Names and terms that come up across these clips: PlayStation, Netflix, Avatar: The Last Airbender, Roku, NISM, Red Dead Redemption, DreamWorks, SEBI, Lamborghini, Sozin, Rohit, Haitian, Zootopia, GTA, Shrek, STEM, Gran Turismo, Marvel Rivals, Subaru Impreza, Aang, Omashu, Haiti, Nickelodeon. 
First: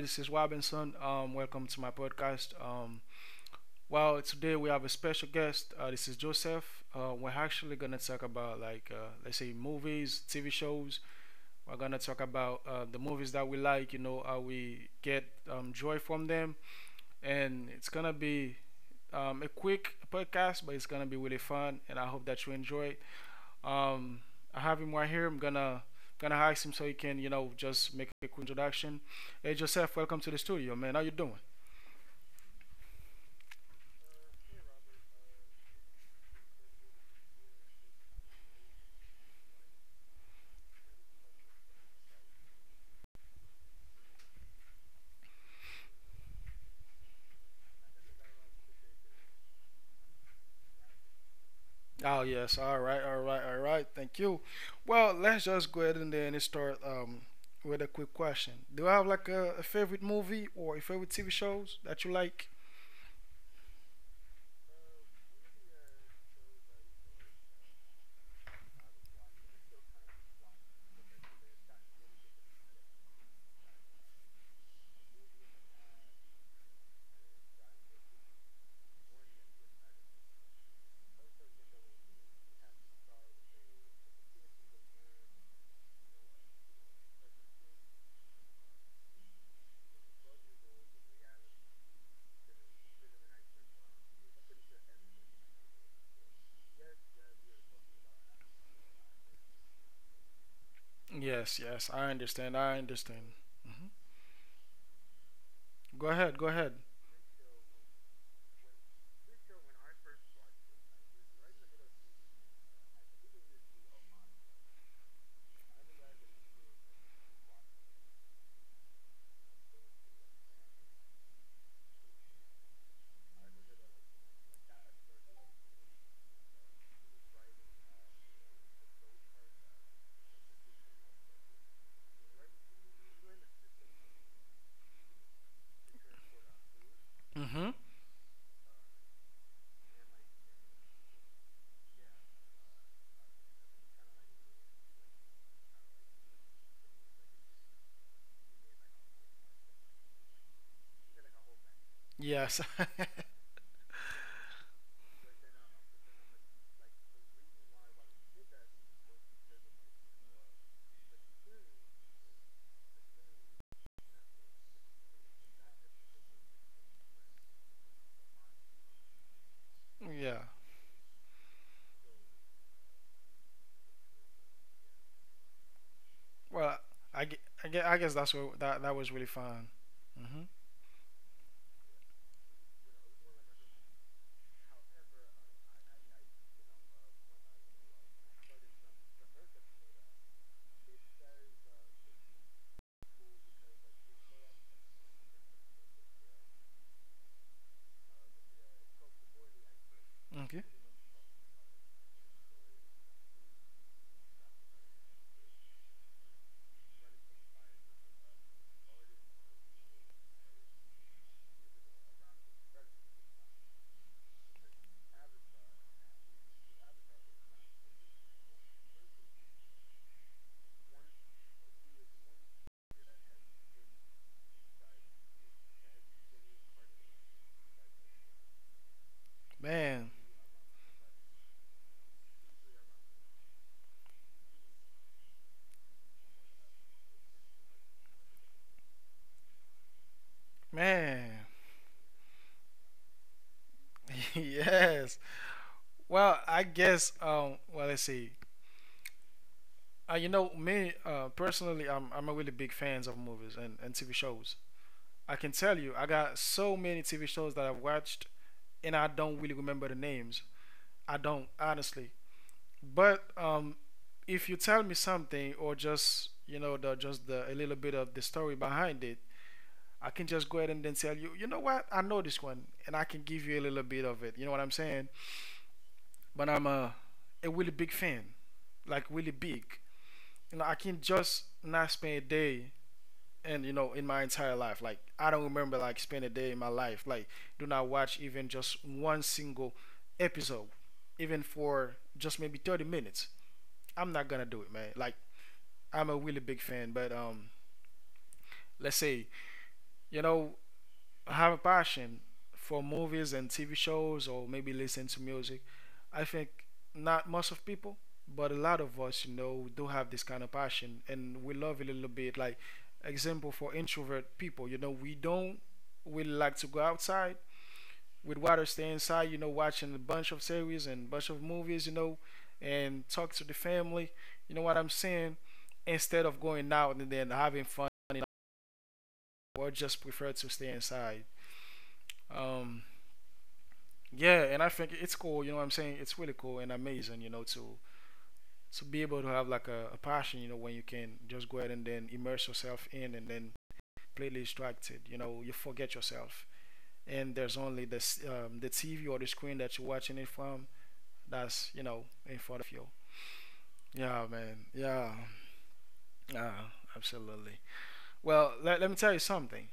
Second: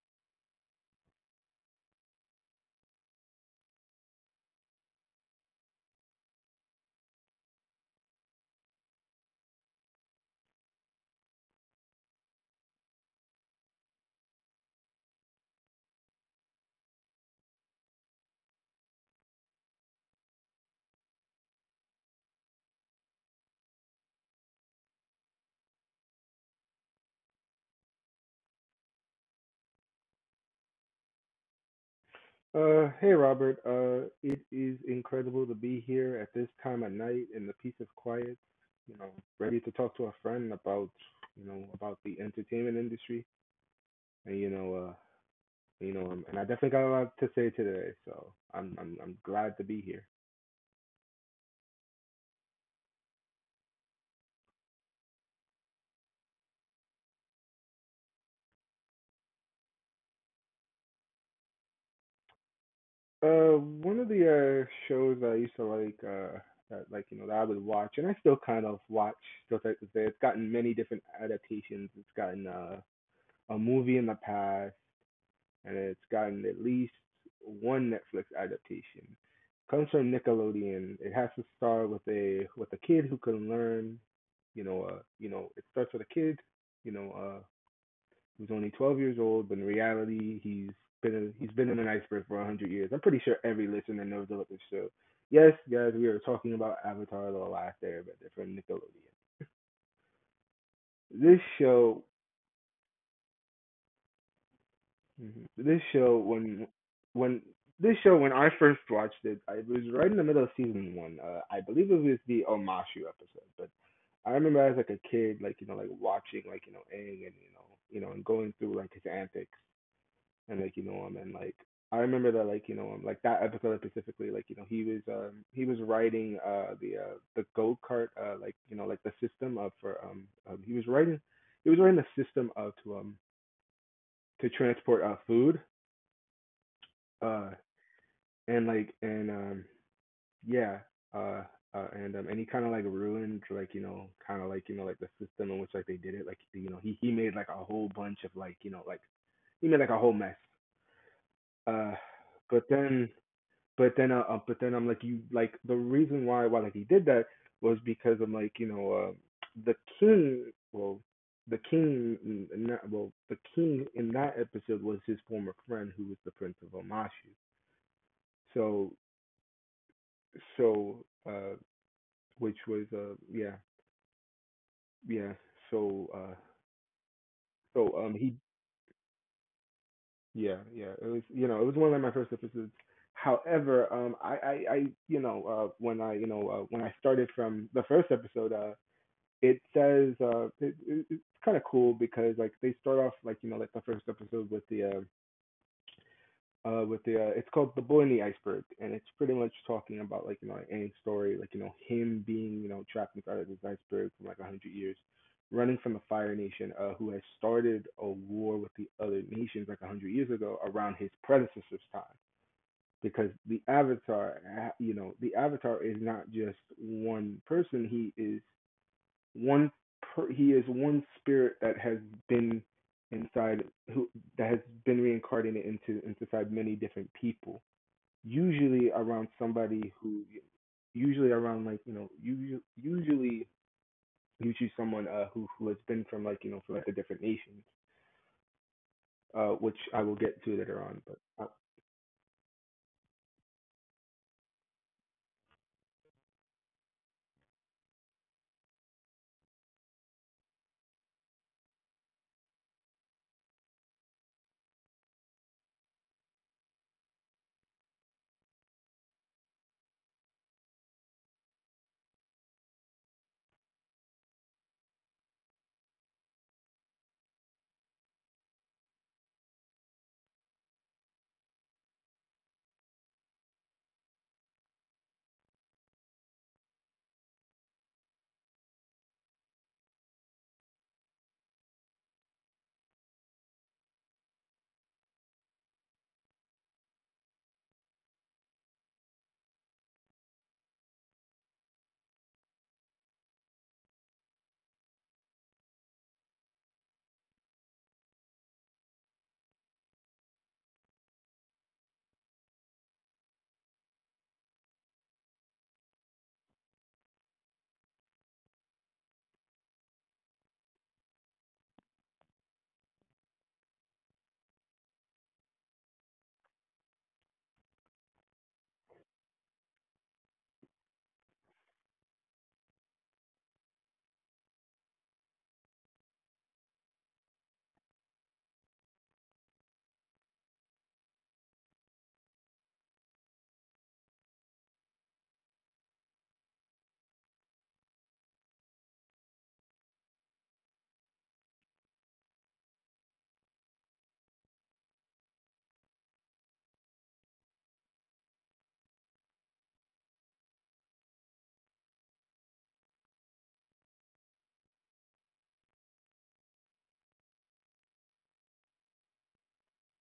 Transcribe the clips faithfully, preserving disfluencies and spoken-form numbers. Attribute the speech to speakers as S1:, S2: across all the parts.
S1: This is Robinson. Um, welcome to my podcast. Um, well, today we have a special guest. Uh, this is Joseph. Uh, we're actually gonna talk about like uh, let's say movies, T V shows. We're gonna talk about uh, the movies that we like. You know how we get um, joy from them, and it's gonna be um, a quick podcast, but it's gonna be really fun. And I hope that you enjoy. Um, I have him right here. I'm gonna gonna ask him so he can, you know, just make a quick introduction. Hey Joseph, welcome to the studio, man. How you doing?
S2: Uh, hey Robert. Uh, it is incredible to be here at this time of night in the peace of quiet. You know, Ready to talk to a friend about you know about the entertainment industry, and you know, uh, you know, um, and I definitely got a lot to say today. So I'm I'm I'm glad to be here.
S1: Oh yes, all right, all right, all right. Thank you. Well, let's just go ahead and then start um, with a quick question. Do I have like a, a favorite movie or a favorite T V shows that you like?
S2: Uh, one of the uh shows that I used to like, uh, that like you know that I would watch, and I still kind of watch stuff like this. It's gotten many different adaptations. It's gotten uh a movie in the past, and it's gotten at least one Netflix adaptation. Comes from Nickelodeon. It has to start with a with a kid who can learn. You know, uh, you know, it starts with a kid, You know, uh, who's only twelve years old, but in reality, he's been a, he's been in an iceberg for one hundred years. I'm pretty sure every listener knows about this show. Yes, guys, we are talking about Avatar: The Last Airbender from Nickelodeon. This
S1: Yes, yes,
S2: show
S1: I understand. I understand. hmm
S2: Mhm. This show
S1: Go ahead, go
S2: when
S1: ahead.
S2: when this show when I first watched it, I, it was right in the middle of season one. Uh, I believe it was the Omashu episode, but I remember as like a kid, like you know, like watching like you know Aang, and you know you know and going through like his antics, and like you know him, and like I remember that like you know um, like that episode specifically, like you know he was um he was riding uh the uh the go kart, uh like you know like the system of for um, um he was riding he was riding the system of to um to transport uh food, uh
S1: hmm
S2: and like and um yeah, uh, uh and um and he kind of like ruined, like you know kind of like you know like the system in which like they did it, like you know he he made like a whole bunch of like you know like he made like a whole mess, uh but
S1: Yes.
S2: then but then uh, uh but then I'm like you like the reason why why like he did that was because I'm like you know uh the king, well the king n- not, well the king in that episode was his former friend, who was the prince of Omashu. So
S1: Yeah.
S2: so uh which was uh yeah yeah so uh
S1: Well, I, gue- I,
S2: so
S1: gue- I
S2: um
S1: guess
S2: he
S1: that's what that that was really fun. hmm
S2: Yeah, yeah it was, you know, it was one of like my first episodes. However um i i, I you know, uh when i you know uh, when i started from the first episode, uh it says uh it, it, it's kind of cool, because like they start off, like you know like the first episode with the uh uh with the uh, it's called The Boy in the Iceberg, and it's pretty much
S1: Okay.
S2: talking about, like you know Aang's story, like you know him being, you know, trapped inside of this iceberg for like a hundred years, running from the Fire Nation, uh who has started a war with the other nations like a hundred years ago, around his predecessor's time. Because the avatar, uh, you know, the avatar is not just one person, he is one per, he is one spirit that has been inside, who that has been reincarnated into inside many different people, usually around
S1: Man,
S2: somebody who, usually around, like you know you usually, you choose someone uh who who has been from, like you know from like a different nation, uh which I will get to later on. But uh,
S1: man. Yes. Well, I guess um well let's see. Uh, you know me uh personally I'm I'm a really big fans of movies and, and T V shows. I can tell you I got so many T V shows that I've watched and I don't really remember the names. I don't honestly. But um if you tell me something or just you know the just the a little bit of the story behind it, I can just go ahead and then tell you, you know what? I know this one and I can give you a little bit of it. You know what I'm saying? But I'm a, a really big fan, like really big. You know, I can just not spend a day and you know in my entire life. Like I don't remember like spend a day in my life. Like do not watch even just one single episode, even for just maybe 30 minutes. I'm not gonna do it, man. Like I'm a really big fan, but um, let's say you know have a passion for movies and T V shows or maybe listen to music, I think not most of people, but a lot of us, you know, do have this kind of passion and we love it a little bit. Like example for introvert people, you know, we don't we like to go outside. We'd rather stay inside, you know, watching a bunch of series and bunch of movies, you know, and talk to the family. You know what I'm saying? Instead of going out and then having fun, you know, or just prefer to stay inside. Um, yeah, and I think it's cool. You know what I'm saying? It's really cool and amazing. You know, to to be able to have like a, a passion. You know, when you can just go ahead and then immerse yourself in and then completely distracted. You know, you forget yourself, and there's only this um, the T V or the screen that you're watching it from. That's you know in front of you. Yeah, man. Yeah. Yeah. Absolutely. Well, let, let me tell you something.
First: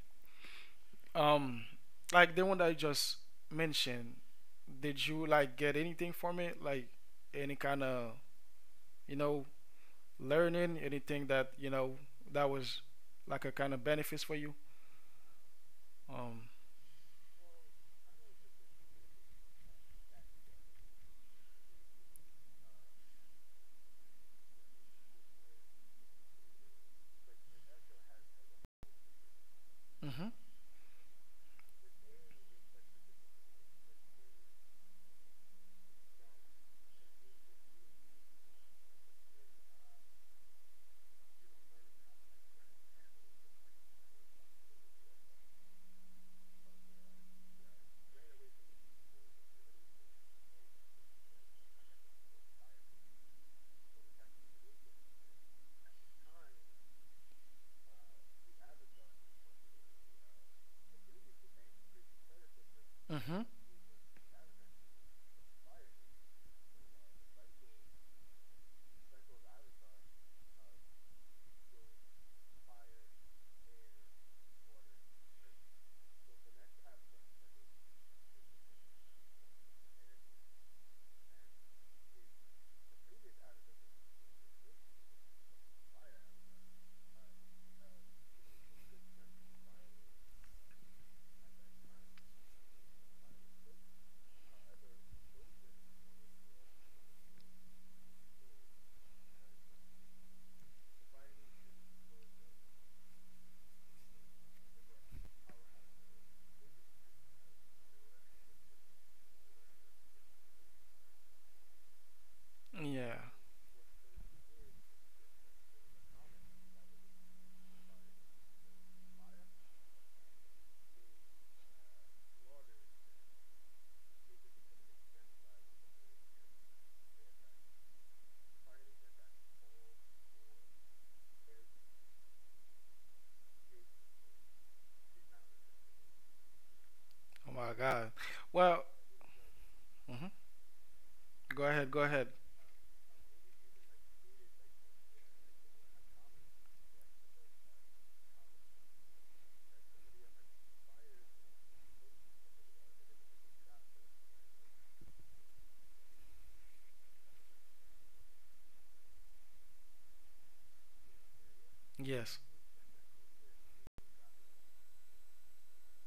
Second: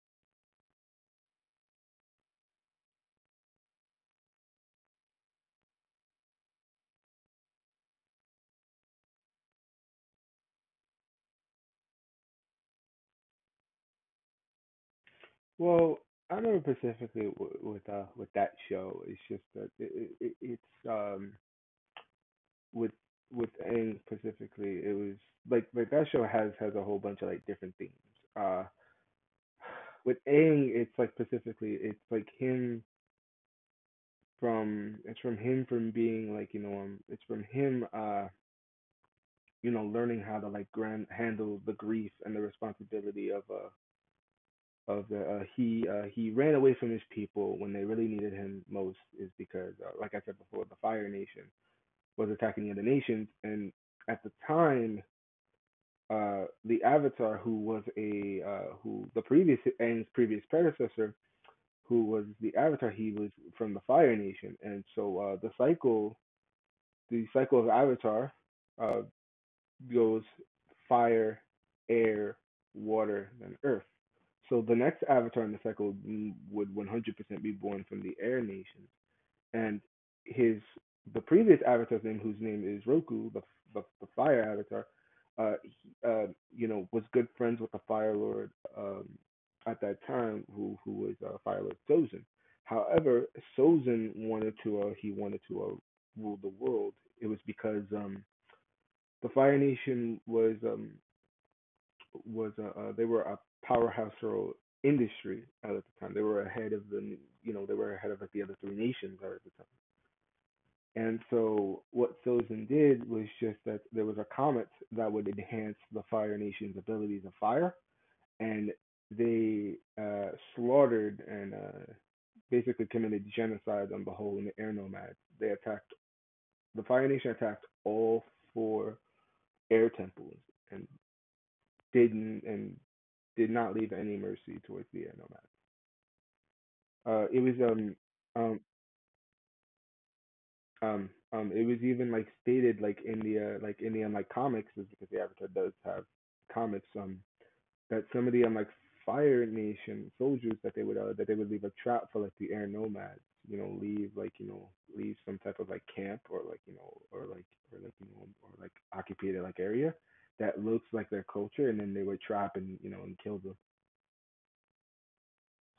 S1: Um, like the one that I just mentioned, did you like get anything from it? Like any kind of you know, learning anything that you know that was like a kind of benefits for you?
S2: well, I
S1: Um.
S2: remember specifically w- with uh with that show, it's just that it, it, it's um with with and specifically, it was like like that show has has a whole bunch of like different themes, uh with
S1: Mhm.
S2: Aang. It's like, specifically it's like him, from, it's from him, from being, like you know um it's from him, uh you know, learning how to like grand handle the grief and the responsibility of, uh of the uh, he, uh he ran away from his people when they really needed him most, is because, uh, like I said before, the Fire Nation was attacking the other nations, and at the time, uh the Avatar, who was a, uh who, the previous Aang's previous predecessor, who was the Avatar, he
S1: Mhm.
S2: was from the Fire Nation. And so, uh the cycle the cycle of Avatar, uh, goes fire, air, water, and earth. So the next Avatar in the cycle would one hundred percent be born from the air nations, and his the previous avatar's name, whose name is Roku, the, the, the fire avatar, uh, uh, you know, was good friends with the Fire Lord um, at that time, who who was, uh, Fire Lord Sozin. However, Sozin wanted to, uh, he wanted to, uh, rule the world. It was because, um, the Fire Nation was, um, was uh, uh, they were a powerhouse for industry at the time. They were ahead of the, you know, they were ahead of like the other three nations at the time. And so what Silson
S1: Yeah.
S2: did was, just that there was a comet that would enhance the Fire Nation's abilities of fire, and they, uh, slaughtered and, uh, basically committed genocide on the whole n- air nomads. They attacked, the Fire Nation attacked all four air temples, and didn't and did not leave any mercy towards the air nomads.
S1: Oh
S2: Uh,
S1: my
S2: it was,
S1: God.
S2: um
S1: Well.
S2: um
S1: Mhm.
S2: Um,
S1: Go
S2: um,
S1: ahead. Go
S2: it was
S1: ahead.
S2: even like stated like in the uh, like in the um, like comics, is because the Avatar does have comics, um that some of the um like Fire Nation soldiers, that they would, uh, that they would leave a trap for like the air nomads, you know, leave, like you know leave some type of like camp, or like you know or like, or like you know or like occupied like area that looks like their culture, and then they
S1: Yes.
S2: would trap and, you know, and kill them.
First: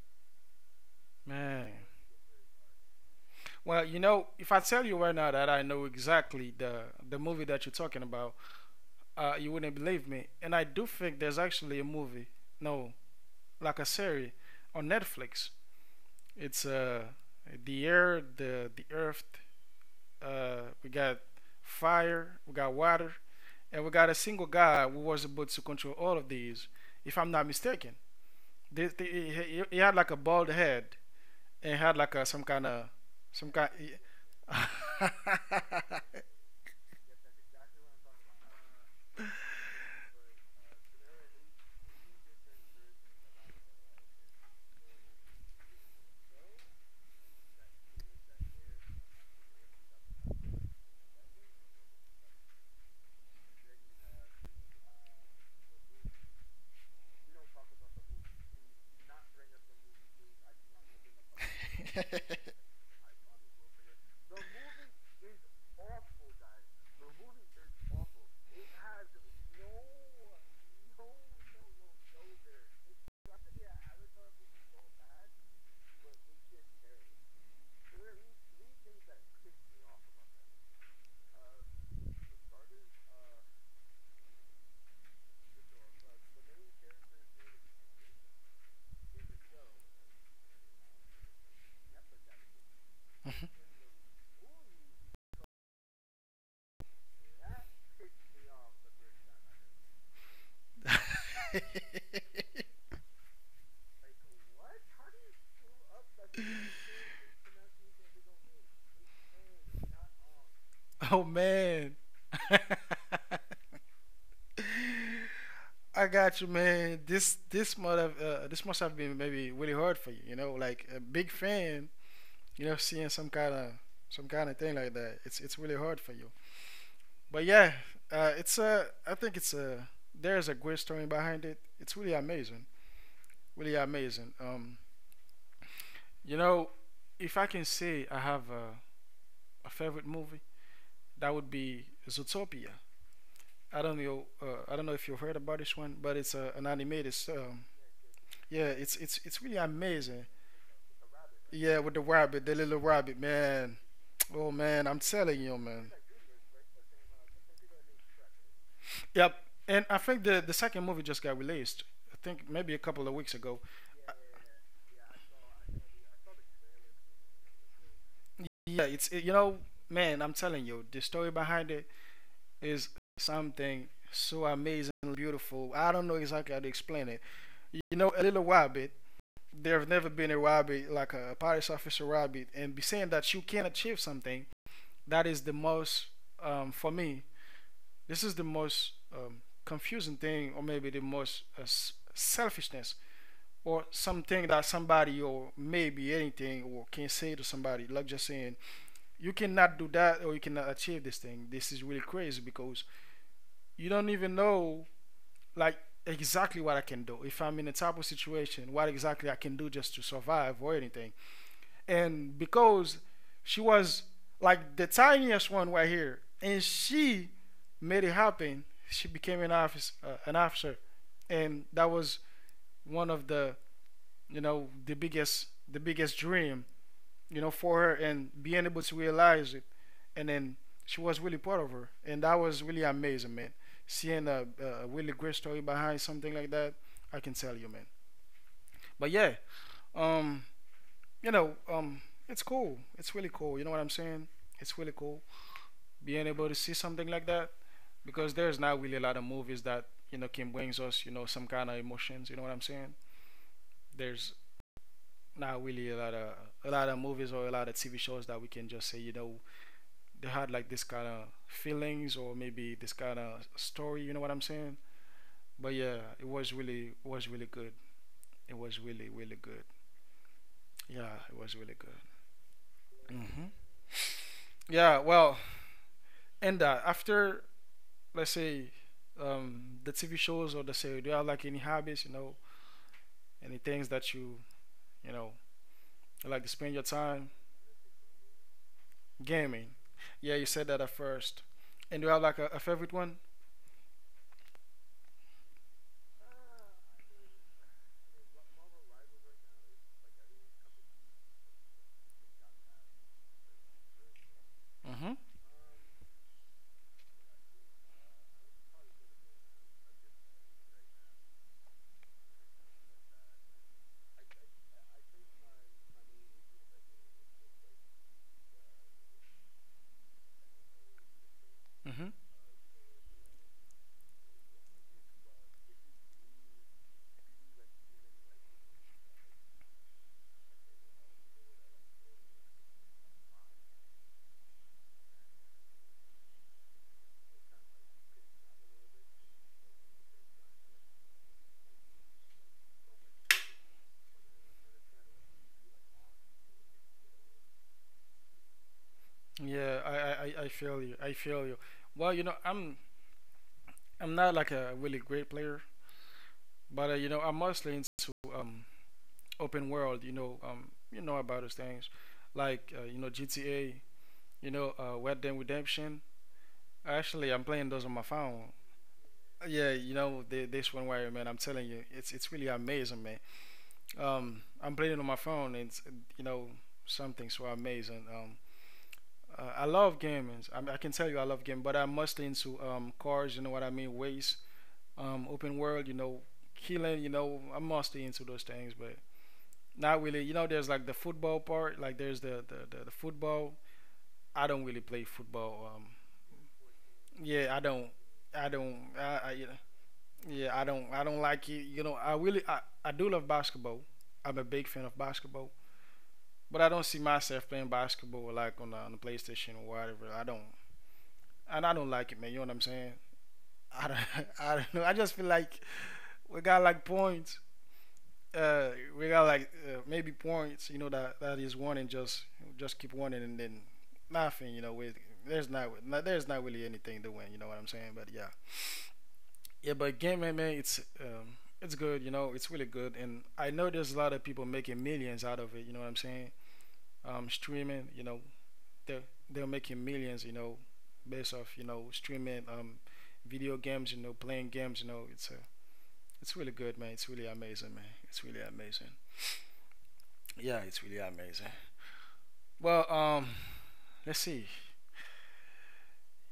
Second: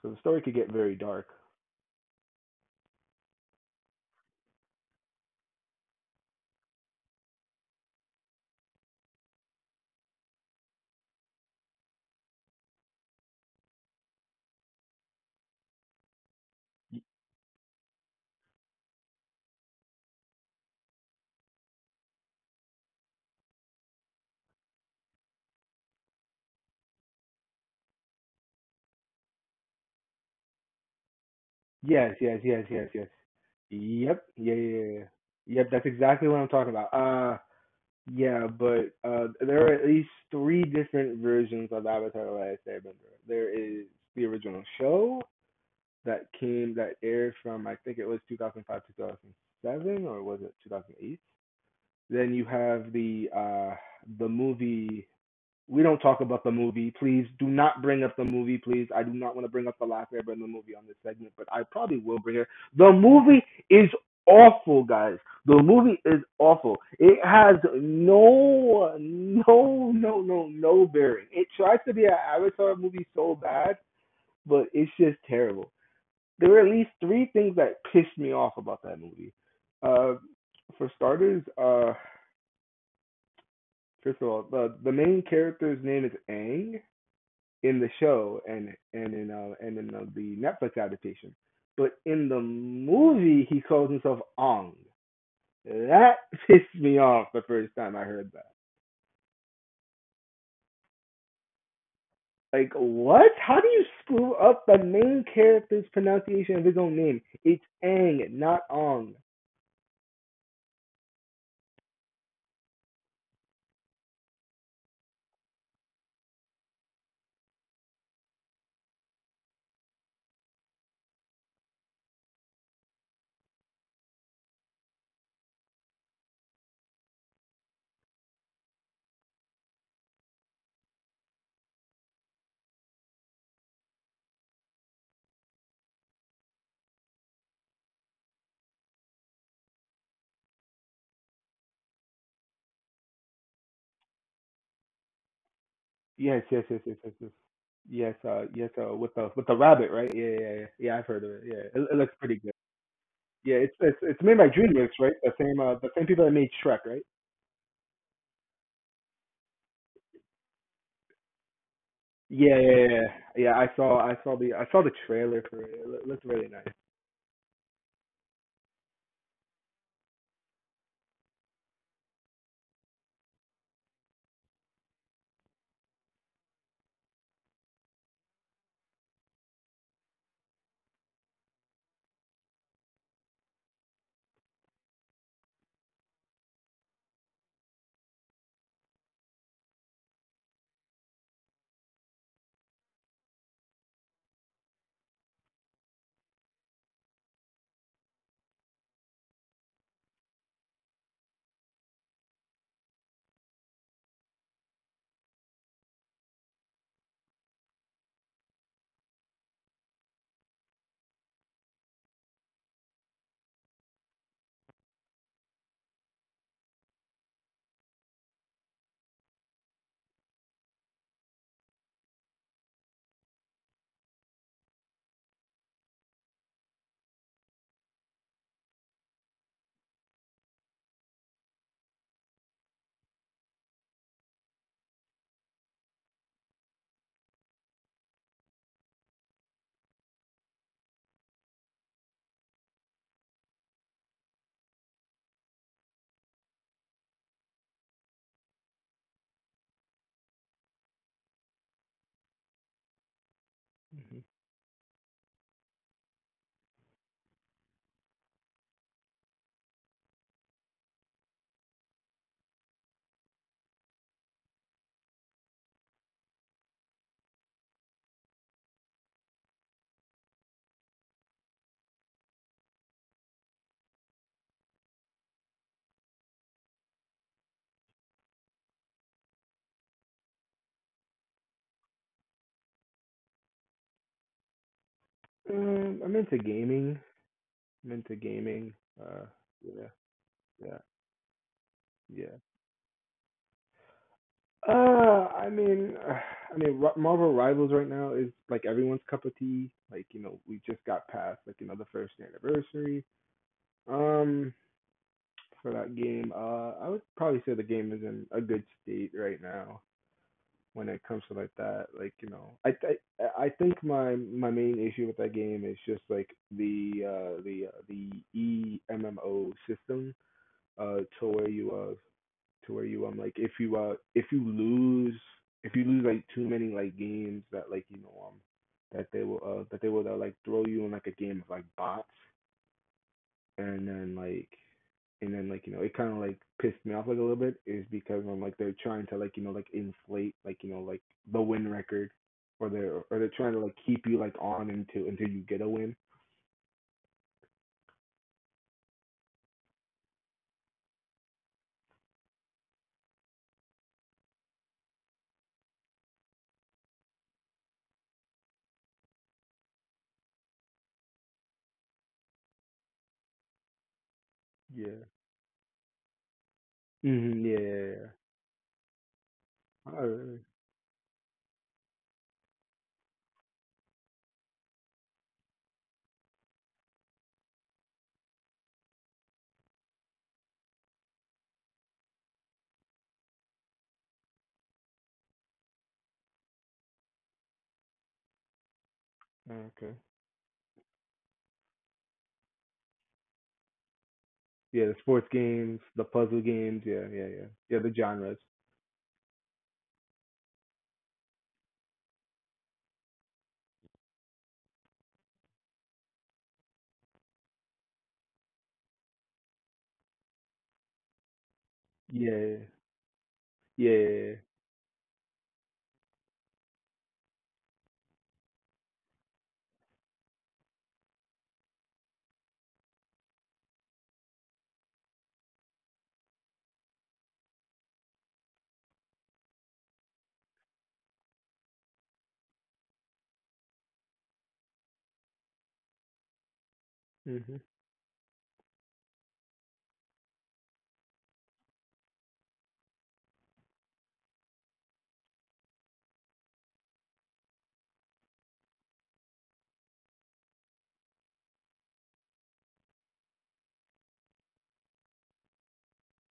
S2: So the story could get very dark.
S1: Man. Well, you know, if I tell you right now that I know exactly the the movie that you're talking about, uh, you wouldn't believe me. And I do think there's actually a movie, no, like a series on Netflix. It's uh, the air, the the earth, uh, we got fire, we got water, and we got a single guy who was able to control all of these. If I'm not mistaken, This- the- he, he had like a bald head and had like
S2: Yes,
S1: a,
S2: yes,
S1: some kind
S2: yes,
S1: of
S2: yes, yes.
S1: some kind.
S2: Yep. Yeah, yeah, yeah, yeah. Yep, that's exactly what I'm talking about. Uh yeah, but uh there are at least three different versions of Avatar: The Last Airbender. There is the original show that came, that aired from, I think it was two thousand five, two thousand seven, or was it two thousand eight? Then you have the, uh the movie. We don't talk about the movie. Please do not bring up the movie, please. I do not want to bring up the last airbender movie on this segment, but I probably will bring it. The movie is awful, guys. The movie is awful. It has no, no, no, no, no bearing. It tries to be an Avatar movie so bad, but it's just terrible. There were at least three things that pissed me off about that movie. Uh, for starters, uh, first of all, the the main character's name is Aang, in the show, and and in uh, and in uh, the Netflix adaptation. But in the movie, he calls himself Ong. That pissed me off the first time I heard that. Like, what? How do you screw up the main character's pronunciation of his own name? It's Ang, not Ong.
S1: Oh man, I got you, man. This this must have uh, this must have been maybe really hard for you. You know, like a big fan you know, seeing some kind of some kind of thing like that, it's it's really hard for you. But yeah, uh, it's a I think it's a there's a great story behind it. It's really amazing, really amazing. Um, you know, if I can say I have a, a favorite movie, that would be Zootopia. I don't know, uh, I don't know if you've heard about this one, but it's
S2: Yes,
S1: a,
S2: yes,
S1: an
S2: yes, yes,
S1: animated.
S2: yes, yes.
S1: Um,
S2: Yes, uh,
S1: yeah,
S2: yes,
S1: it's
S2: uh, with
S1: it's
S2: the
S1: it's
S2: with
S1: really
S2: the rabbit, right?
S1: amazing.
S2: Yeah, yeah, yeah. Yeah, I've heard of it. Yeah,
S1: Yeah,
S2: it,
S1: with
S2: it
S1: the
S2: looks pretty
S1: rabbit, the
S2: good.
S1: little rabbit,
S2: Yeah,
S1: man.
S2: it's it's it's made
S1: Oh
S2: by
S1: man, I'm
S2: DreamWorks, right? The
S1: telling you,
S2: same, uh,
S1: man.
S2: the same people that made Shrek, right?
S1: Yep. And I think the the second movie just got released. I think
S2: Yeah,
S1: maybe
S2: yeah,
S1: a
S2: yeah,
S1: couple
S2: yeah.
S1: of weeks ago.
S2: Yeah, I saw,
S1: Uh,
S2: I saw the, I saw the trailer for it. It loo- looked really nice.
S1: Yeah, it's it- you know, man, I'm telling you, the story behind it is something so amazingly beautiful. I don't know exactly how to explain it. You know, a little rabbit. There have never been a rabbit like a police officer rabbit, and be saying that you can achieve something. That is the most, um, for me, this is the most um, confusing thing, or maybe the most uh, s- selfishness or something that somebody or maybe anything or can say to somebody like just saying you cannot do that or you cannot achieve this thing. This is really crazy because you don't even know like exactly what I can do if I'm in a type of situation, what exactly I can do just to survive or anything. And because she was like the tiniest one right here and she made it happen. She became an office uh, an officer and that was one of the you know the biggest the biggest dream you know for her and being able to realize it. And then she was really proud of her and that was really amazing, man. Seeing a, a really great story behind something like that, I can tell you man. But yeah, um you know, um it's cool, it's really cool, you know what I'm saying. It's really cool being able to see something like that because there's not really a lot of movies that you know can brings us you know some kind of emotions, you know what I'm saying.
S2: Hmm.
S1: There's not really a lot of a lot of movies or a lot of T V shows that we can just say, you know, they had like this kind of feelings or maybe this kind of story. You know what I'm saying? But yeah, it was really it was really good. It was really really good. Yeah, it was really good. hmm Yeah, well, and uh, after let's say um, the T V shows or the say, do you have like any hobbies? You know, any things that you you know
S2: Um, I'm into
S1: like to spend your
S2: gaming.
S1: time
S2: I'm into gaming. Uh,
S1: gaming?
S2: yeah,
S1: Yeah, you said that at
S2: yeah,
S1: first. And do you have like a, a
S2: yeah.
S1: favorite one?
S2: Uh, I mean, uh, I mean, Ri- Marvel Rivals right now is like everyone's cup of tea. Like, you know, we just got past, like you know the first anniversary.
S1: Mm-hmm.
S2: Um, for that game, uh, I would probably say the game is in a good state right now, when it comes to like that. Like, you know, I I I think my my main issue with that game is just like the uh the uh, the E M M O system,
S1: hmm
S2: uh to where you, uh to where you, um like if you, uh if you lose, if you lose like too many like games, that like you know um that they will, uh that they will, uh, like throw you in like a game of like bots, and then like, and then like, you know, it kind of like pissed me off like a little bit, is because I'm like, they're trying to like, you know, like inflate, like you know like the win record, or they're or they're trying to like keep you like on until until you get a win.
S1: Yeah, I, I, I I feel you. I feel you. Well, you know, I'm I'm not like a really great player, but uh, you know, I'm mostly into um open world. You know, um, you know about those things, like uh, you know G T A. You know, uh,
S2: Yeah.
S1: Red Dead Redemption. Actually,
S2: Hmm.
S1: I'm
S2: Yeah,
S1: playing
S2: yeah,
S1: those on my
S2: yeah.
S1: phone. Uh, Yeah,
S2: Oh,
S1: you know,
S2: really?
S1: the, this one where man, I'm telling you, it's it's really amazing, man. Um, I'm playing it on my phone, and it's, you know, something so amazing. Um, Uh, I love gaming. I, I can tell you I love gaming, but I'm mostly into um, cars. You know what I mean? Ways, um, open world. You know, killing. You know, I'm mostly into those things, but
S2: Oh, okay.
S1: not really. You know, there's like the football part. Like there's the the, the, the football. I don't really
S2: Yeah, the
S1: play
S2: sports
S1: football.
S2: games,
S1: Um,
S2: the puzzle games. Yeah, yeah, yeah.
S1: yeah, I
S2: Yeah,
S1: don't.
S2: the genres.
S1: I don't. I, I, yeah, yeah, I don't. I don't like it. You know, I really. I, I do love basketball. I'm a big fan of basketball, but I don't see myself playing basketball like on the, on the PlayStation or whatever. I don't. And I don't like it, man. You know what I'm
S2: Yeah,
S1: saying? I
S2: yeah,
S1: don't,
S2: yeah, yeah.
S1: I don't know. I just feel like we got like points. Uh, we got like uh, maybe points. You know that that is one and just just keep winning and then nothing. You know, with there's not, there's not really anything to win. You know what I'm saying? But yeah, yeah. But game man, man, it's um, it's good. You know, it's really good. And I know there's a lot of people making millions out of it. You know what I'm saying? Um,
S2: Mhm.
S1: streaming. You know, they're they're making millions. You know, based off you know streaming um, video games. You know, playing games. You know, it's a uh, It's really good, man. It's really amazing, man. It's really amazing. Yeah, it's really amazing. Well, um, let's see.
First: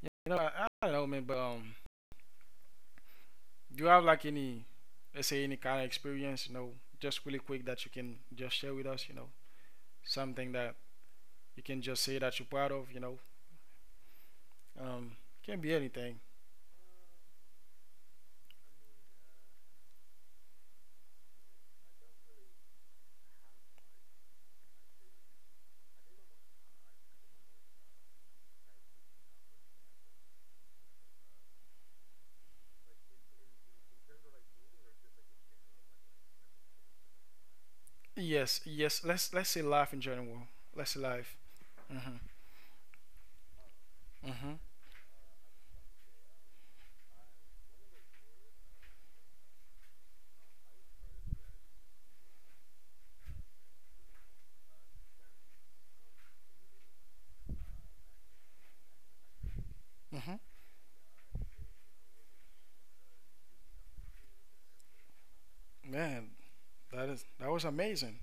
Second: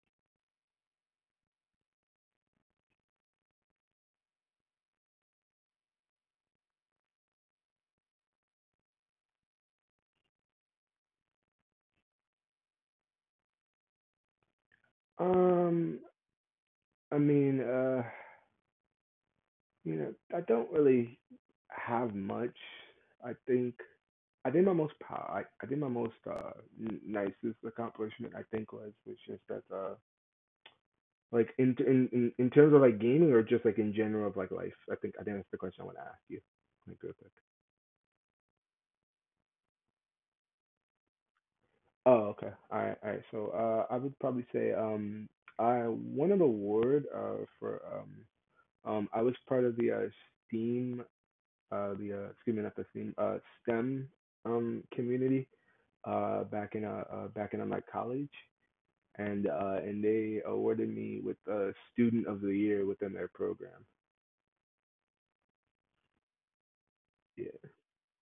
S1: You know, I, I don't know, man, but um, do you have like any, let's say, any kind of experience, you know, just really quick that you can just share with us, you know, something that you can just say that you're proud of, you know, um, can be
S2: Um,
S1: anything.
S2: I mean, uh, you know, I don't really have much. I think I did my most pow- I, I did my most uh n- nicest accomplishment I think was was just that uh like in in in in terms of like gaming or just like in general of like life. I think I think that's the question I want to ask you. Like real quick.
S1: Yes, yes. Let's let's say life in general. Let's say life. Mhm,
S2: Oh, okay. All right, all right. So uh I would probably
S1: mhm,
S2: say um I won an award uh for um um I was part of the uh STEAM, uh the uh excuse me, not the STEAM, uh STEM um community uh back in uh, uh back in uh, my college, and uh and
S1: mhm.
S2: they awarded me with a student of the year within their program.
S1: Man, that is that
S2: Yeah.
S1: was amazing.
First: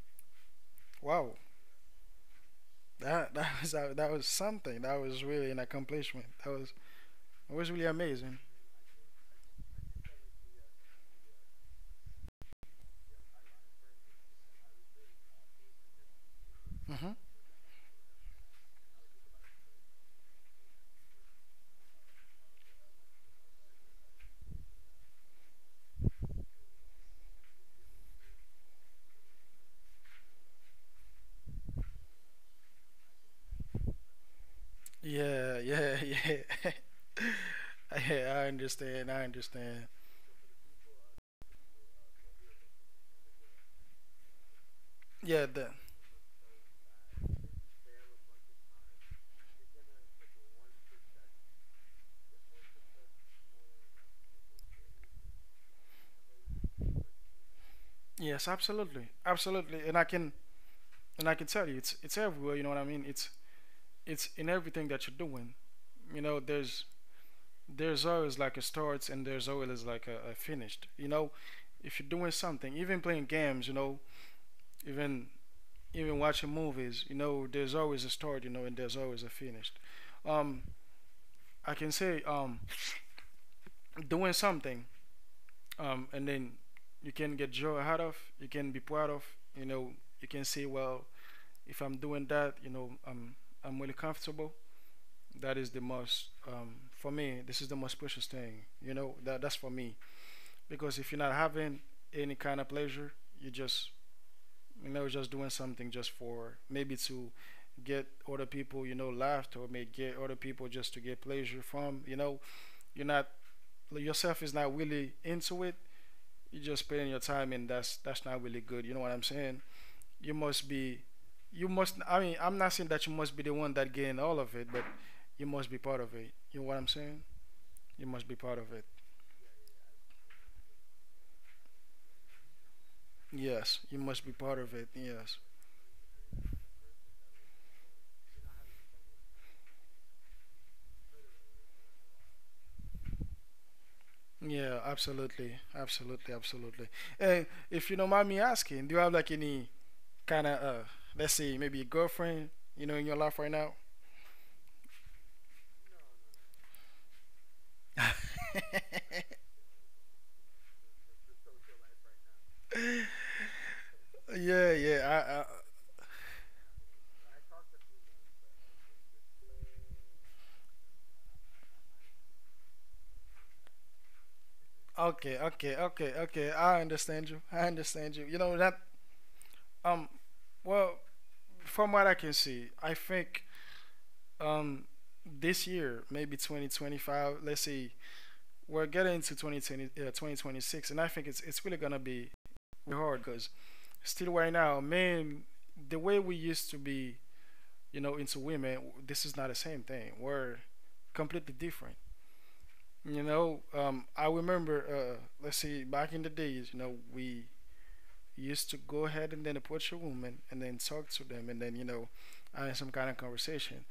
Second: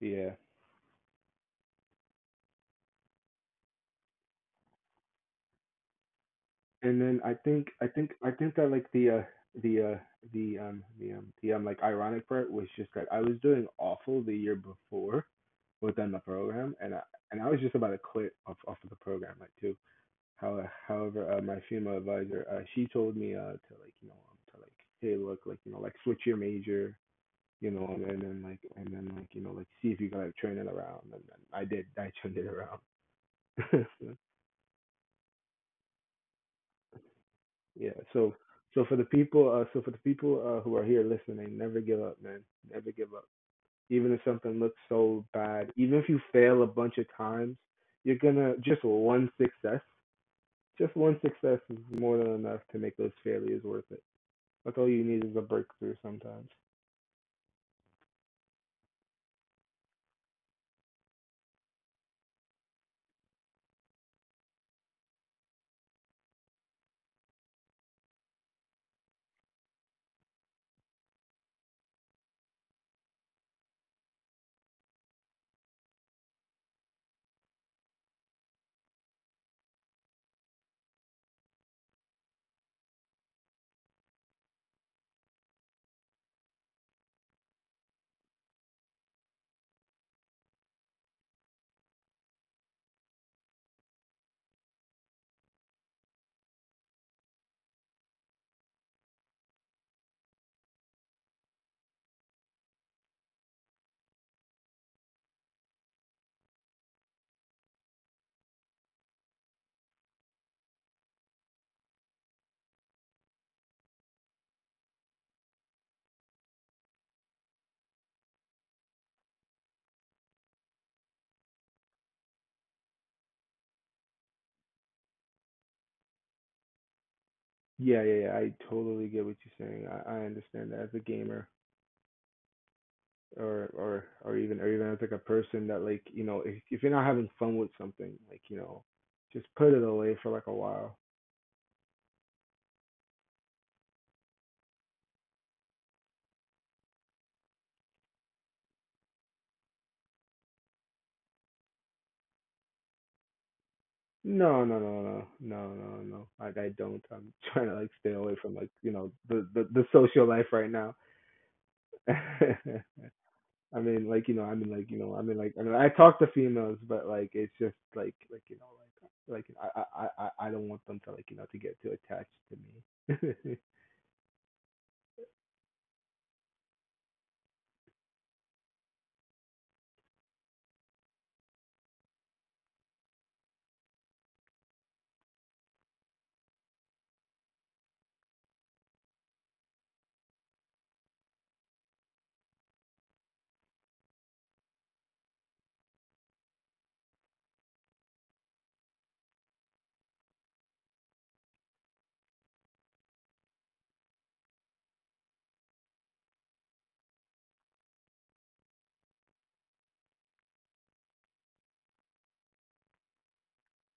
S2: Yeah.
S1: Wow, that that was that was something. That was really an accomplishment. That was
S2: And then I
S1: it
S2: think
S1: was really
S2: I think I
S1: amazing.
S2: think that like the uh the uh the um the um the um like ironic part was just that I was doing awful the year before within the program, and I
S1: Hmm.
S2: and I was just about to quit off off of the program like too. How, however, uh, my female advisor, uh, she told me uh, to like you know um, to like, hey look, like you know like, switch your major, you know, and, and then like, and then like, you know, like, see if you can like turn it around. and, and I did. I turned it around.
S1: Yeah, yeah, yeah.
S2: Yeah. So
S1: Yeah, I
S2: so for the
S1: understand. I
S2: people, uh, so for
S1: understand.
S2: the people uh, who are here listening, never give up, man. Never give up. Even if something looks so
S1: Yeah,
S2: bad,
S1: the,
S2: even if you fail a bunch of times, you're gonna just one success. Just one success is more than enough to make those failures worth it. That's all you need is a breakthrough sometimes.
S1: yes, absolutely, absolutely. And I can and I can tell you, it's it's everywhere. You know what I mean? It's it's in everything that you're doing. You know, there's there's always like a start and there's always like a, a finished. You know, if you're doing something, even playing games, you know, even even watching movies, you know, there's always a start, you know, and there's always a finish. Um, I can say um, doing something, um, and then you can get joy out of, you can be proud of, you know, you can say, well, if I'm doing that, you know, I'm I'm really comfortable. That is the most um, for me. This is the most precious thing, you know. That that's for me because if you're not having any kind of pleasure, you just, you know, just doing something just for maybe to get other people, you know, laughed or may get other people just to get pleasure from. You know, you're not yourself is not really into it. You're just spending your time, and that's that's not really good. You know what I'm saying? You must be, you must. I mean, I'm not saying that you must be the one that gain all of it, but you must be part of it. You know what I'm saying?
S2: Yeah,
S1: You
S2: yeah,
S1: must be
S2: yeah. I
S1: part of it.
S2: totally get what you're saying. I, I understand that as a gamer. or
S1: Yes, you
S2: or
S1: must be
S2: or
S1: part
S2: even or
S1: of it.
S2: even as like a
S1: Yes.
S2: person that, like, you know, if, if you're not having fun with something, like, you know, just put it away for like a while.
S1: Yeah, absolutely, absolutely, absolutely. And if you don't mind me asking, do you have like any kind of, uh, let's see, maybe a girlfriend, you know, in your life right now?
S2: No, no, no, no, no, no, no, like I don't. I'm trying to like stay away from like, you know, the the, the social life right now. I mean, like, you know, i
S1: Yeah,
S2: mean like you know i mean
S1: yeah.
S2: like I mean, I talk to females, but like it's just like like you know, like I i i, I don't want them to like, you know, to get too attached to me.
S1: I, I, okay, okay, okay, okay. I understand you. I understand you. You know that. Um, well, from what I can see, I think um this year, maybe twenty twenty-five. Let's see, we're getting into twenty twenty, uh, twenty twenty-six, and I think it's it's really gonna be hard because still right now, men, the way we used to be, you know, into women, this is not the same thing. We're completely different. You know, um, I remember, uh, let's see, back in the days, you know, we used to go ahead and then approach a woman and then talk to them and then, you know, have some kind of conversation.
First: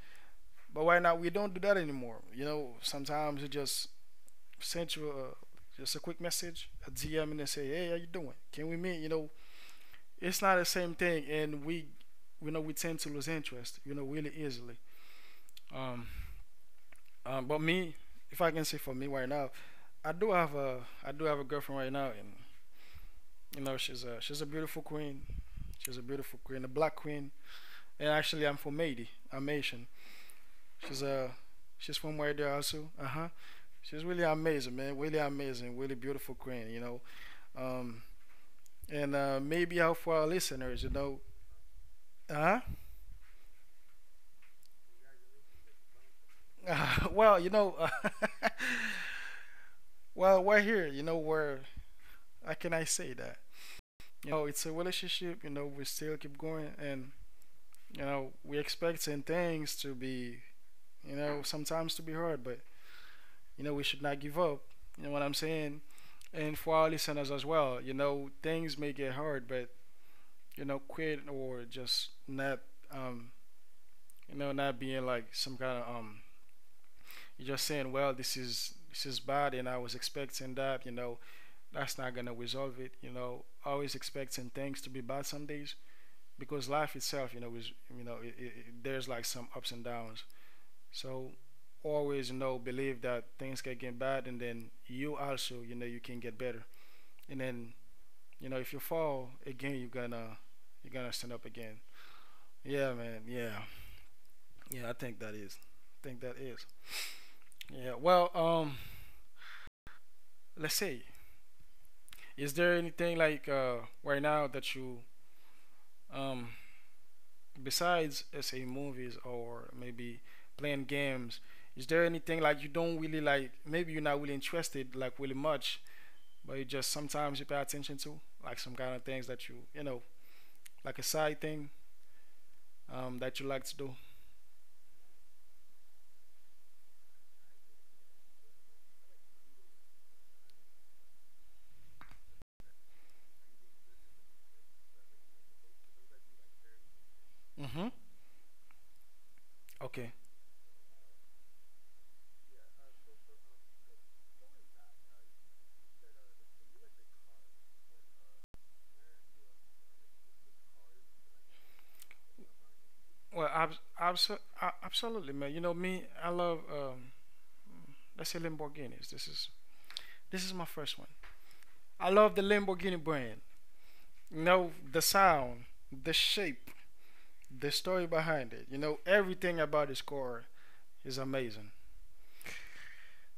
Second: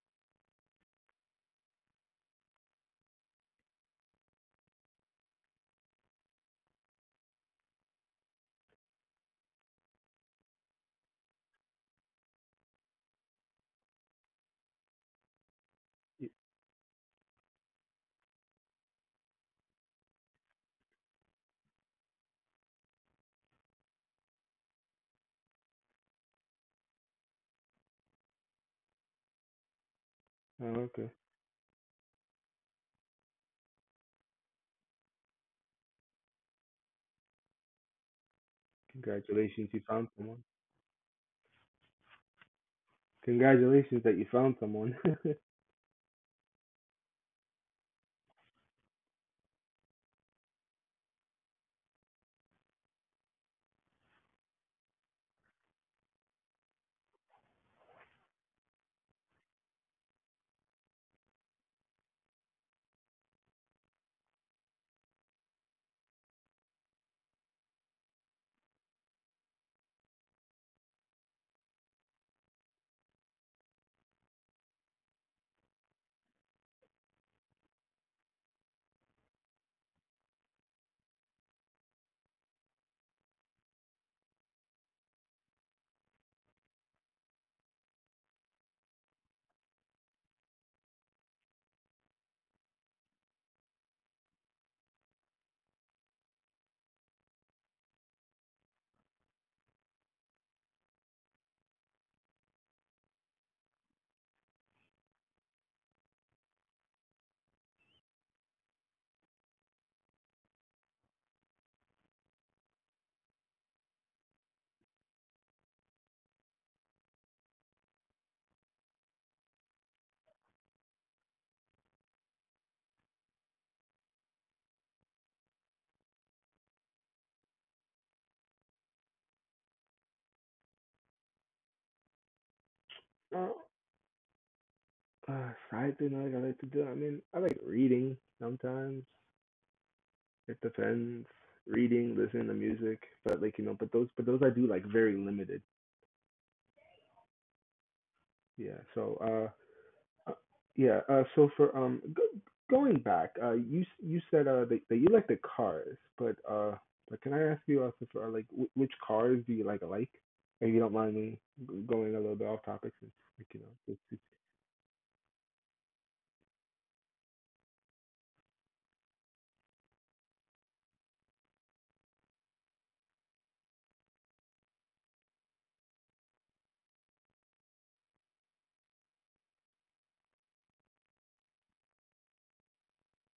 S1: But right now, we don't do that anymore. You know, sometimes you just send you a, just a quick message, a D M, and they say, hey, how you doing? Can we meet? You know, it's not the same thing, and we we know we tend to lose interest, you know, really easily. Um, um, but me, if I can say for me right now, I do have a I do have a girlfriend right now, and you know she's a she's a beautiful queen. She's a beautiful queen, a black queen. And actually, I'm from Haiti. I'm Haitian.
S2: Oh,
S1: She's
S2: okay.
S1: a she's from where there also. Uh huh. She's really amazing, man. Really amazing. Really beautiful queen. You know. Um, and uh,
S2: Congratulations,
S1: maybe
S2: you
S1: out
S2: found
S1: for our
S2: someone.
S1: listeners, you know. Uh
S2: Congratulations that you found someone.
S1: huh. Well, you know. Well, we're here, you know, where how can I say that? You know, it's a relationship, you know, we still keep going and you know, we expecting things to be you know, sometimes to be hard, but you know, we should not give up. You know what I'm saying? And for our listeners as well, you know, things may get hard, but you know, quit or just not um you know, not being like some kind of um you're just saying, well, this is this is bad and I was expecting that, you know, that's not gonna resolve it. You know, always expecting things to be bad some days because life itself, you know, is you know, it, it, there's like some ups and downs. So always, you know, believe that things can get bad, and then you also, you know, you can get better. And then, you know, if you fall again, you're gonna you're gonna stand up again. Yeah, man. Yeah, yeah. I think that is. I think that is. Yeah. Well, um, let's see. Is there anything like uh right now that you um besides say movies or maybe playing games is there anything like you don't really like maybe you're not really interested like really much but you just sometimes you pay attention to like some kind of things that you you know like a side thing um, that you like
S2: Well,
S1: to do.
S2: uh, side thing like I like to do. I mean, I like reading sometimes. It depends. Reading, listening to music, but like, you know, but those, but those I do like very limited.
S1: Mm-hmm.
S2: Yeah. So, uh,
S1: Okay,
S2: uh, yeah. Uh, so for um, go, going back, uh, you s- you said uh that, that you like the cars, but uh, but can I ask you also for uh, like wh- which cars do you like like? If you don't mind me g- going a little bit off topic, since
S1: well
S2: like, you know,
S1: abs-
S2: it's, it's
S1: abs absolutely, man. You know me, I love um, let's say Lamborghinis. This is this is my first one. I love the Lamborghini brand. You know the sound, the shape, the story behind it. You know, everything about this car is amazing.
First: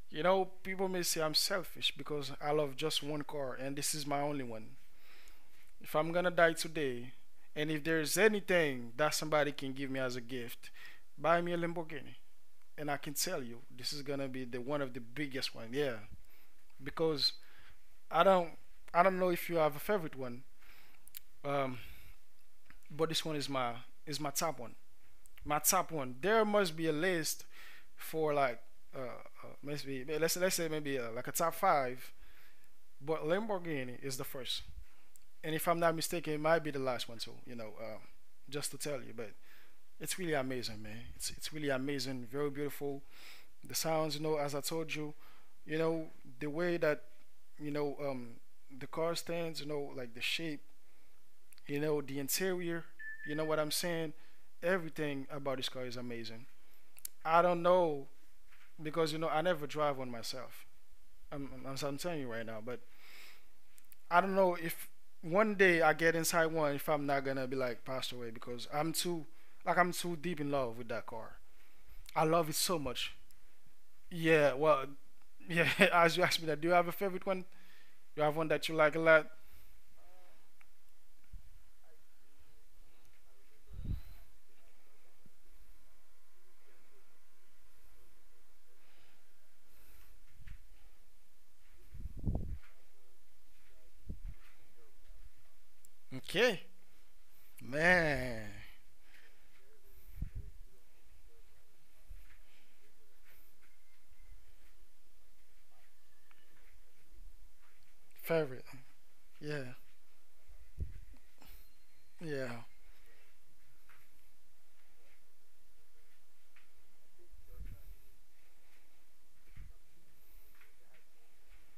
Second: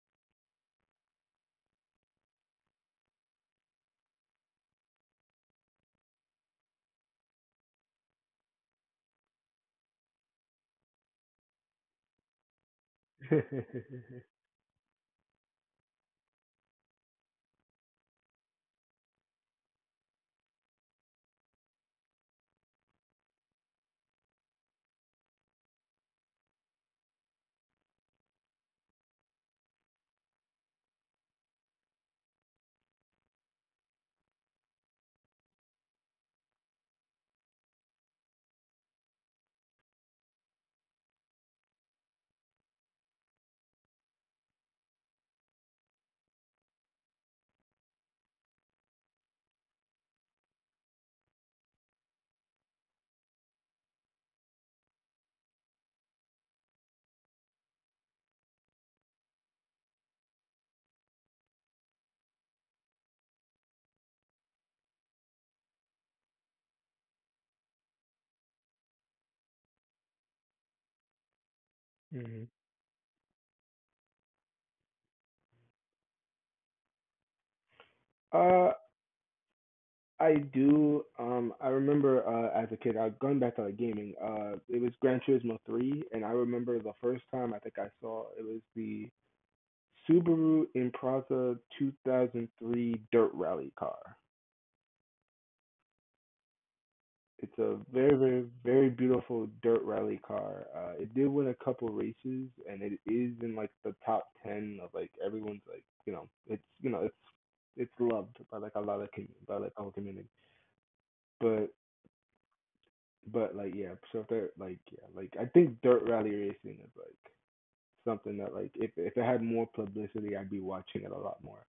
S1: You know, people may say I'm selfish because I love just one car and this is my only one. If I'm gonna die today, and if there's anything that somebody can give me as a gift, buy me a Lamborghini. And I can tell you, this is gonna be the one of the biggest one. Yeah, because I don't, I don't know if you have a favorite one, um, but this one is my is my top one. My top one. There must be a list for like uh, uh maybe let's let's say maybe uh, like a top five, but Lamborghini is the first, and if I'm not mistaken, it might be the last one too. You know, um, just to tell you, but it's really amazing, man. It's it's really amazing, very beautiful. The sounds, you know, as I told you, you know, the way that you know um the car stands, you know, like the shape, you know, the interior, you know what I'm saying. Everything about this car is amazing. I don't know because you know I never drive one myself. I'm, I'm, I'm telling you right now, but I don't know if one day I get inside one if I'm not gonna be like passed away because I'm too like I'm too deep in love with that car. I love
S2: Mhm.
S1: it so much. Yeah, well, yeah. As you asked me that, do you have a favorite one? You have one that you
S2: Uh,
S1: like a lot?
S2: I do. Um, I remember uh, as a kid, uh, going back to like gaming. Uh, it was Gran Turismo three, and I remember the first time I think I saw it was the Subaru Impreza two thousand three dirt rally car.
S1: Okay,
S2: It's a very, very,
S1: man,
S2: very beautiful dirt rally car. Uh, it did win a couple races, and it is in like the top ten of like everyone's, like, you know, it's you know it's it's loved by
S1: favorite.
S2: like a lot of com- by
S1: Yeah,
S2: like the whole community. But
S1: yeah,
S2: But like, yeah, so if they're like, yeah, like I think dirt rally racing is like something that like if if it had more publicity, I'd be watching it a lot more.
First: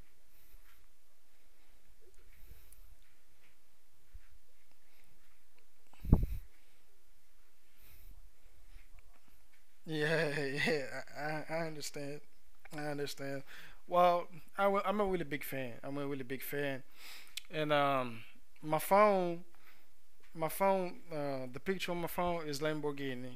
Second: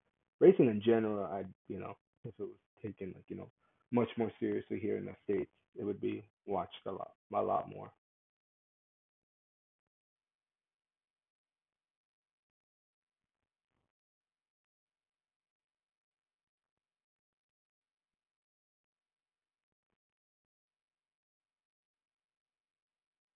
S2: Racing in general, I'd, you know, if it was taken like, you know, much more seriously here in the states, it would be watched a lot a lot more.
S1: yeah, yeah. I, I, I understand. I understand. Well, I am a really big fan. I'm a really big fan and um, my phone, my phone, uh, the picture on my phone is Lamborghini.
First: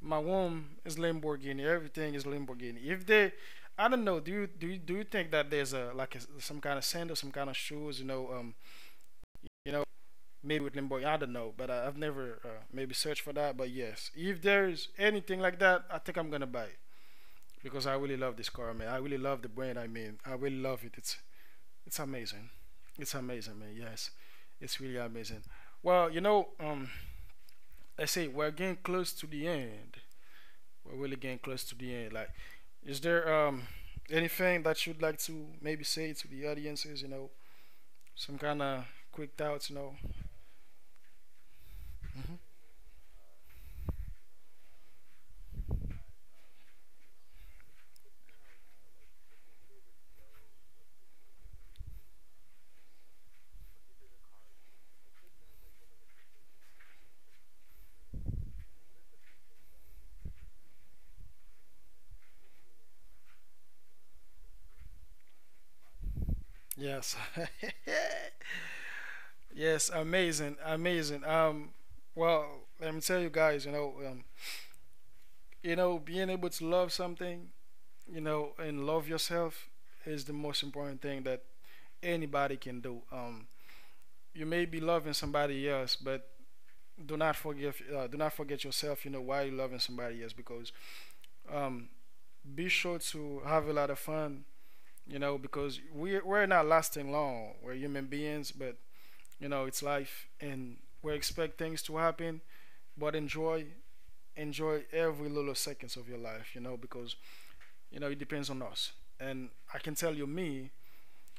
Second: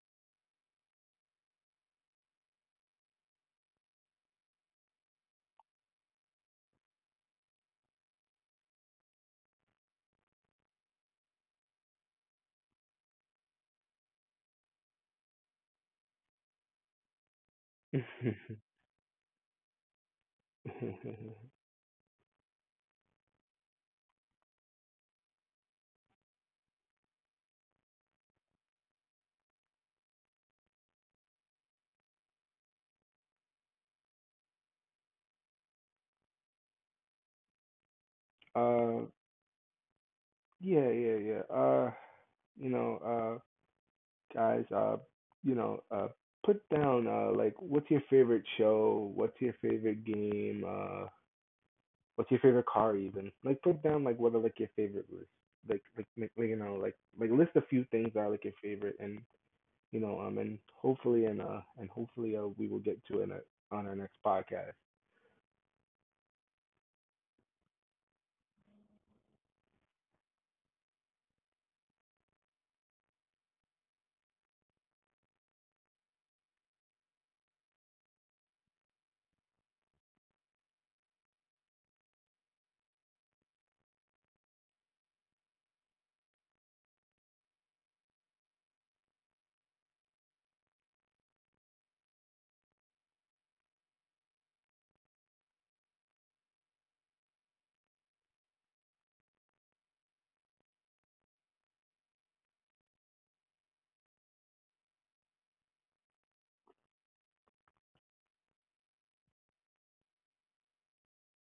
S1: My womb is Lamborghini. Everything is Lamborghini. If they, I don't know. Do you do you, do you think that there's a like a, some kind of sandal, some kind of shoes? You know, um, you know, maybe with Lamborghini. I don't know, but I, I've never uh, maybe searched for that. But yes, if there's anything like that, I think I'm gonna buy it because I really love this car, man. I really love the brand. I mean, I really love it. It's It's amazing. It's amazing, man. Yes, it's really amazing. Well, you know, um, I say we're getting close to the end. We're really getting close to the end. Like, is there um anything that you'd like to maybe say to the audiences? You know, some kind of
S2: uh
S1: quick thoughts. You know.
S2: yeah yeah yeah uh
S1: Hmm.
S2: You know, uh guys, uh you know, uh put down uh like what's your favorite show, what's your favorite game, uh what's your favorite car even? Like put down like what are like your favorite list. Like like like like, you know, like like list a few things that are like your favorite, and you know, um and hopefully and uh and hopefully uh we will get to it uh, on our next podcast.
S1: Yes. Yes. Amazing. Amazing. Um. Well, let me tell you guys. You know. Um. You know, being able to love something. You know, and love yourself is the most important thing that anybody can do. Um, you may be loving somebody else, but do not forgive. Uh, do not forget yourself. You know why you're loving somebody else because um, be sure to have a lot of fun. You know because we're we're not lasting long. We're human beings, but you know it's life, and we expect things to happen. But enjoy enjoy every little seconds of your life. You know because you know it depends on us. And I can tell you, me,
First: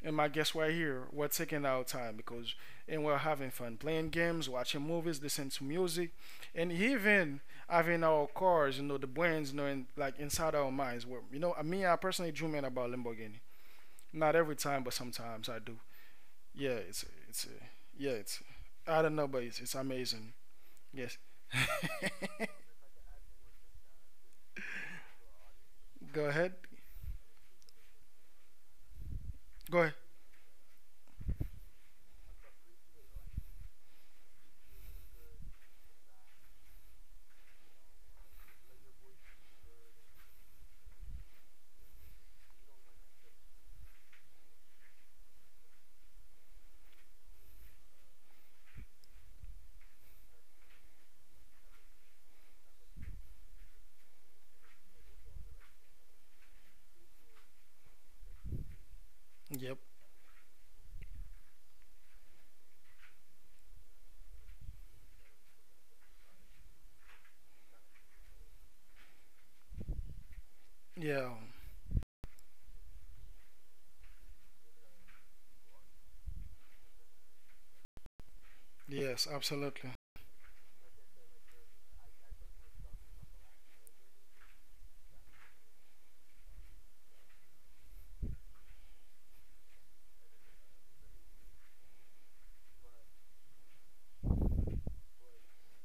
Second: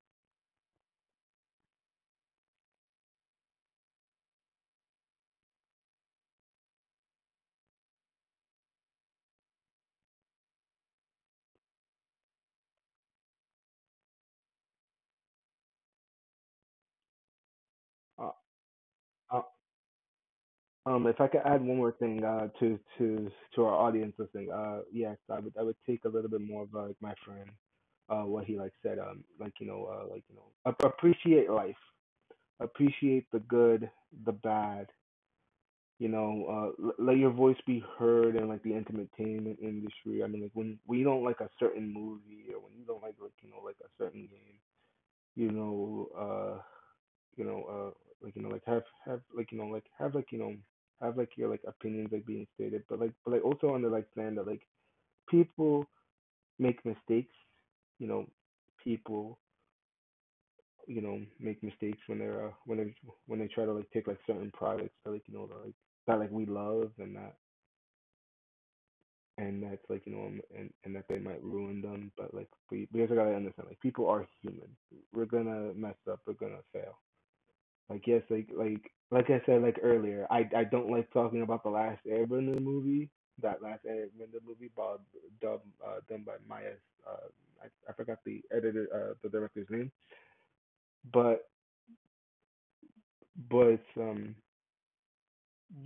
S1: and my guests right here, we're taking our time because and we're having fun playing games, watching movies, listening to music, and even having our cars, you know, the brains, you know, in, like inside our minds. Where you know, I mean, I personally dream in about Lamborghini. Not every time, but sometimes I do. Yeah, it's it's yeah,
S2: Uh,
S1: it's I don't know,
S2: uh,
S1: but it's it's amazing.
S2: um,
S1: Yes.
S2: if I could add one more thing uh, to to to our audience listening, uh, yes, I would I would take a
S1: Go
S2: little bit
S1: ahead.
S2: more of uh, like my friend, uh, what he like said, um, like, you
S1: Go
S2: know,
S1: ahead.
S2: uh, like, you know, ap- appreciate life, appreciate the good, the bad, you know, uh, l- let your voice be heard in like the entertainment industry. I mean, like, when when you don't like a certain movie, or when you don't like like you know, like a certain game, you know, uh, you know, uh, like, you know, like have have like you know like have like, you know, have like your like opinions like being stated, but like, but like, also on the like plan that like people make mistakes, you know, people,
S1: Yep.
S2: you know, make mistakes when they're uh, when they, when they try to like take like certain products that like, you know, that, like that like we love, and that and that's like, you know, um, and and that they
S1: Yeah.
S2: might
S1: Um.
S2: ruin them, but like we we also gotta understand like people are human. We're gonna mess up, we're gonna fail. Like, yes, like, like
S1: Yes.
S2: like I said, like,
S1: Absolutely.
S2: earlier, i i don't like talking about The Last Airbender movie. That Last Airbender movie bob dub uh done by Maya. Uh, I, I forgot the editor, uh the director's name, but but um,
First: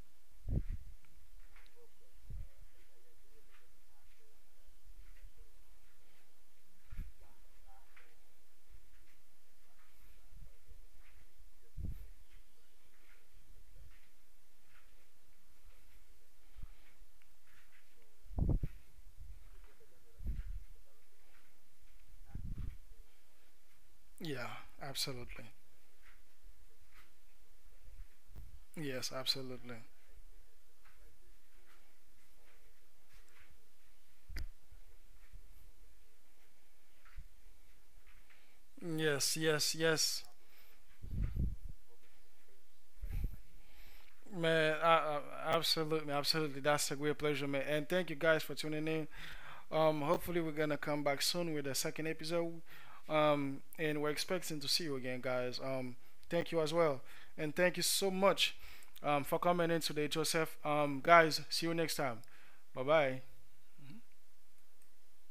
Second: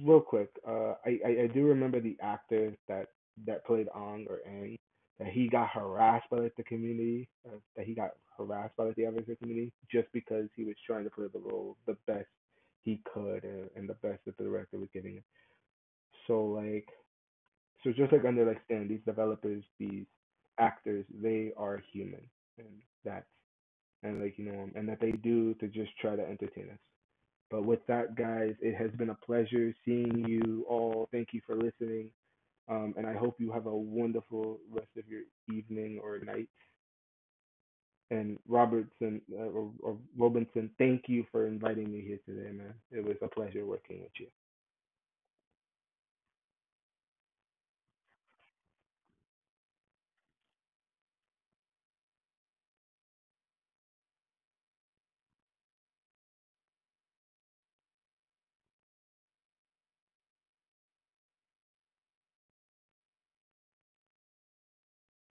S2: real quick, uh, I, I I do remember the actor that that played Ong or Ang, that he got harassed by like the community, uh, that he got harassed by like the African community, just because he was trying to play the role the best he could, and, and the best that the director was giving him. So like, so just like under like Stan, these developers, these actors, they are human, and that's, and like, you
S1: Yeah.
S2: know, um, and that they
S1: Absolutely.
S2: do to just try to entertain us. But with that, guys, it has been
S1: Yes.
S2: a pleasure
S1: Absolutely.
S2: seeing you all. Thank you for listening. Um, and I hope you have a wonderful rest of your evening or night. And Robertson
S1: Yes,
S2: uh, or,
S1: yes,
S2: or
S1: yes,
S2: Robinson, thank you for inviting me here today, man. It was a pleasure working with you.
S1: man. I, I, absolutely, absolutely. That's a great pleasure, man. And thank you guys for tuning in. Um, hopefully we're gonna come back soon with a second episode. Um, and we're expecting to see you again, guys. Um, thank you as well, and thank you so much, um, for coming in today, Joseph. Um, guys, see you next time. Bye bye.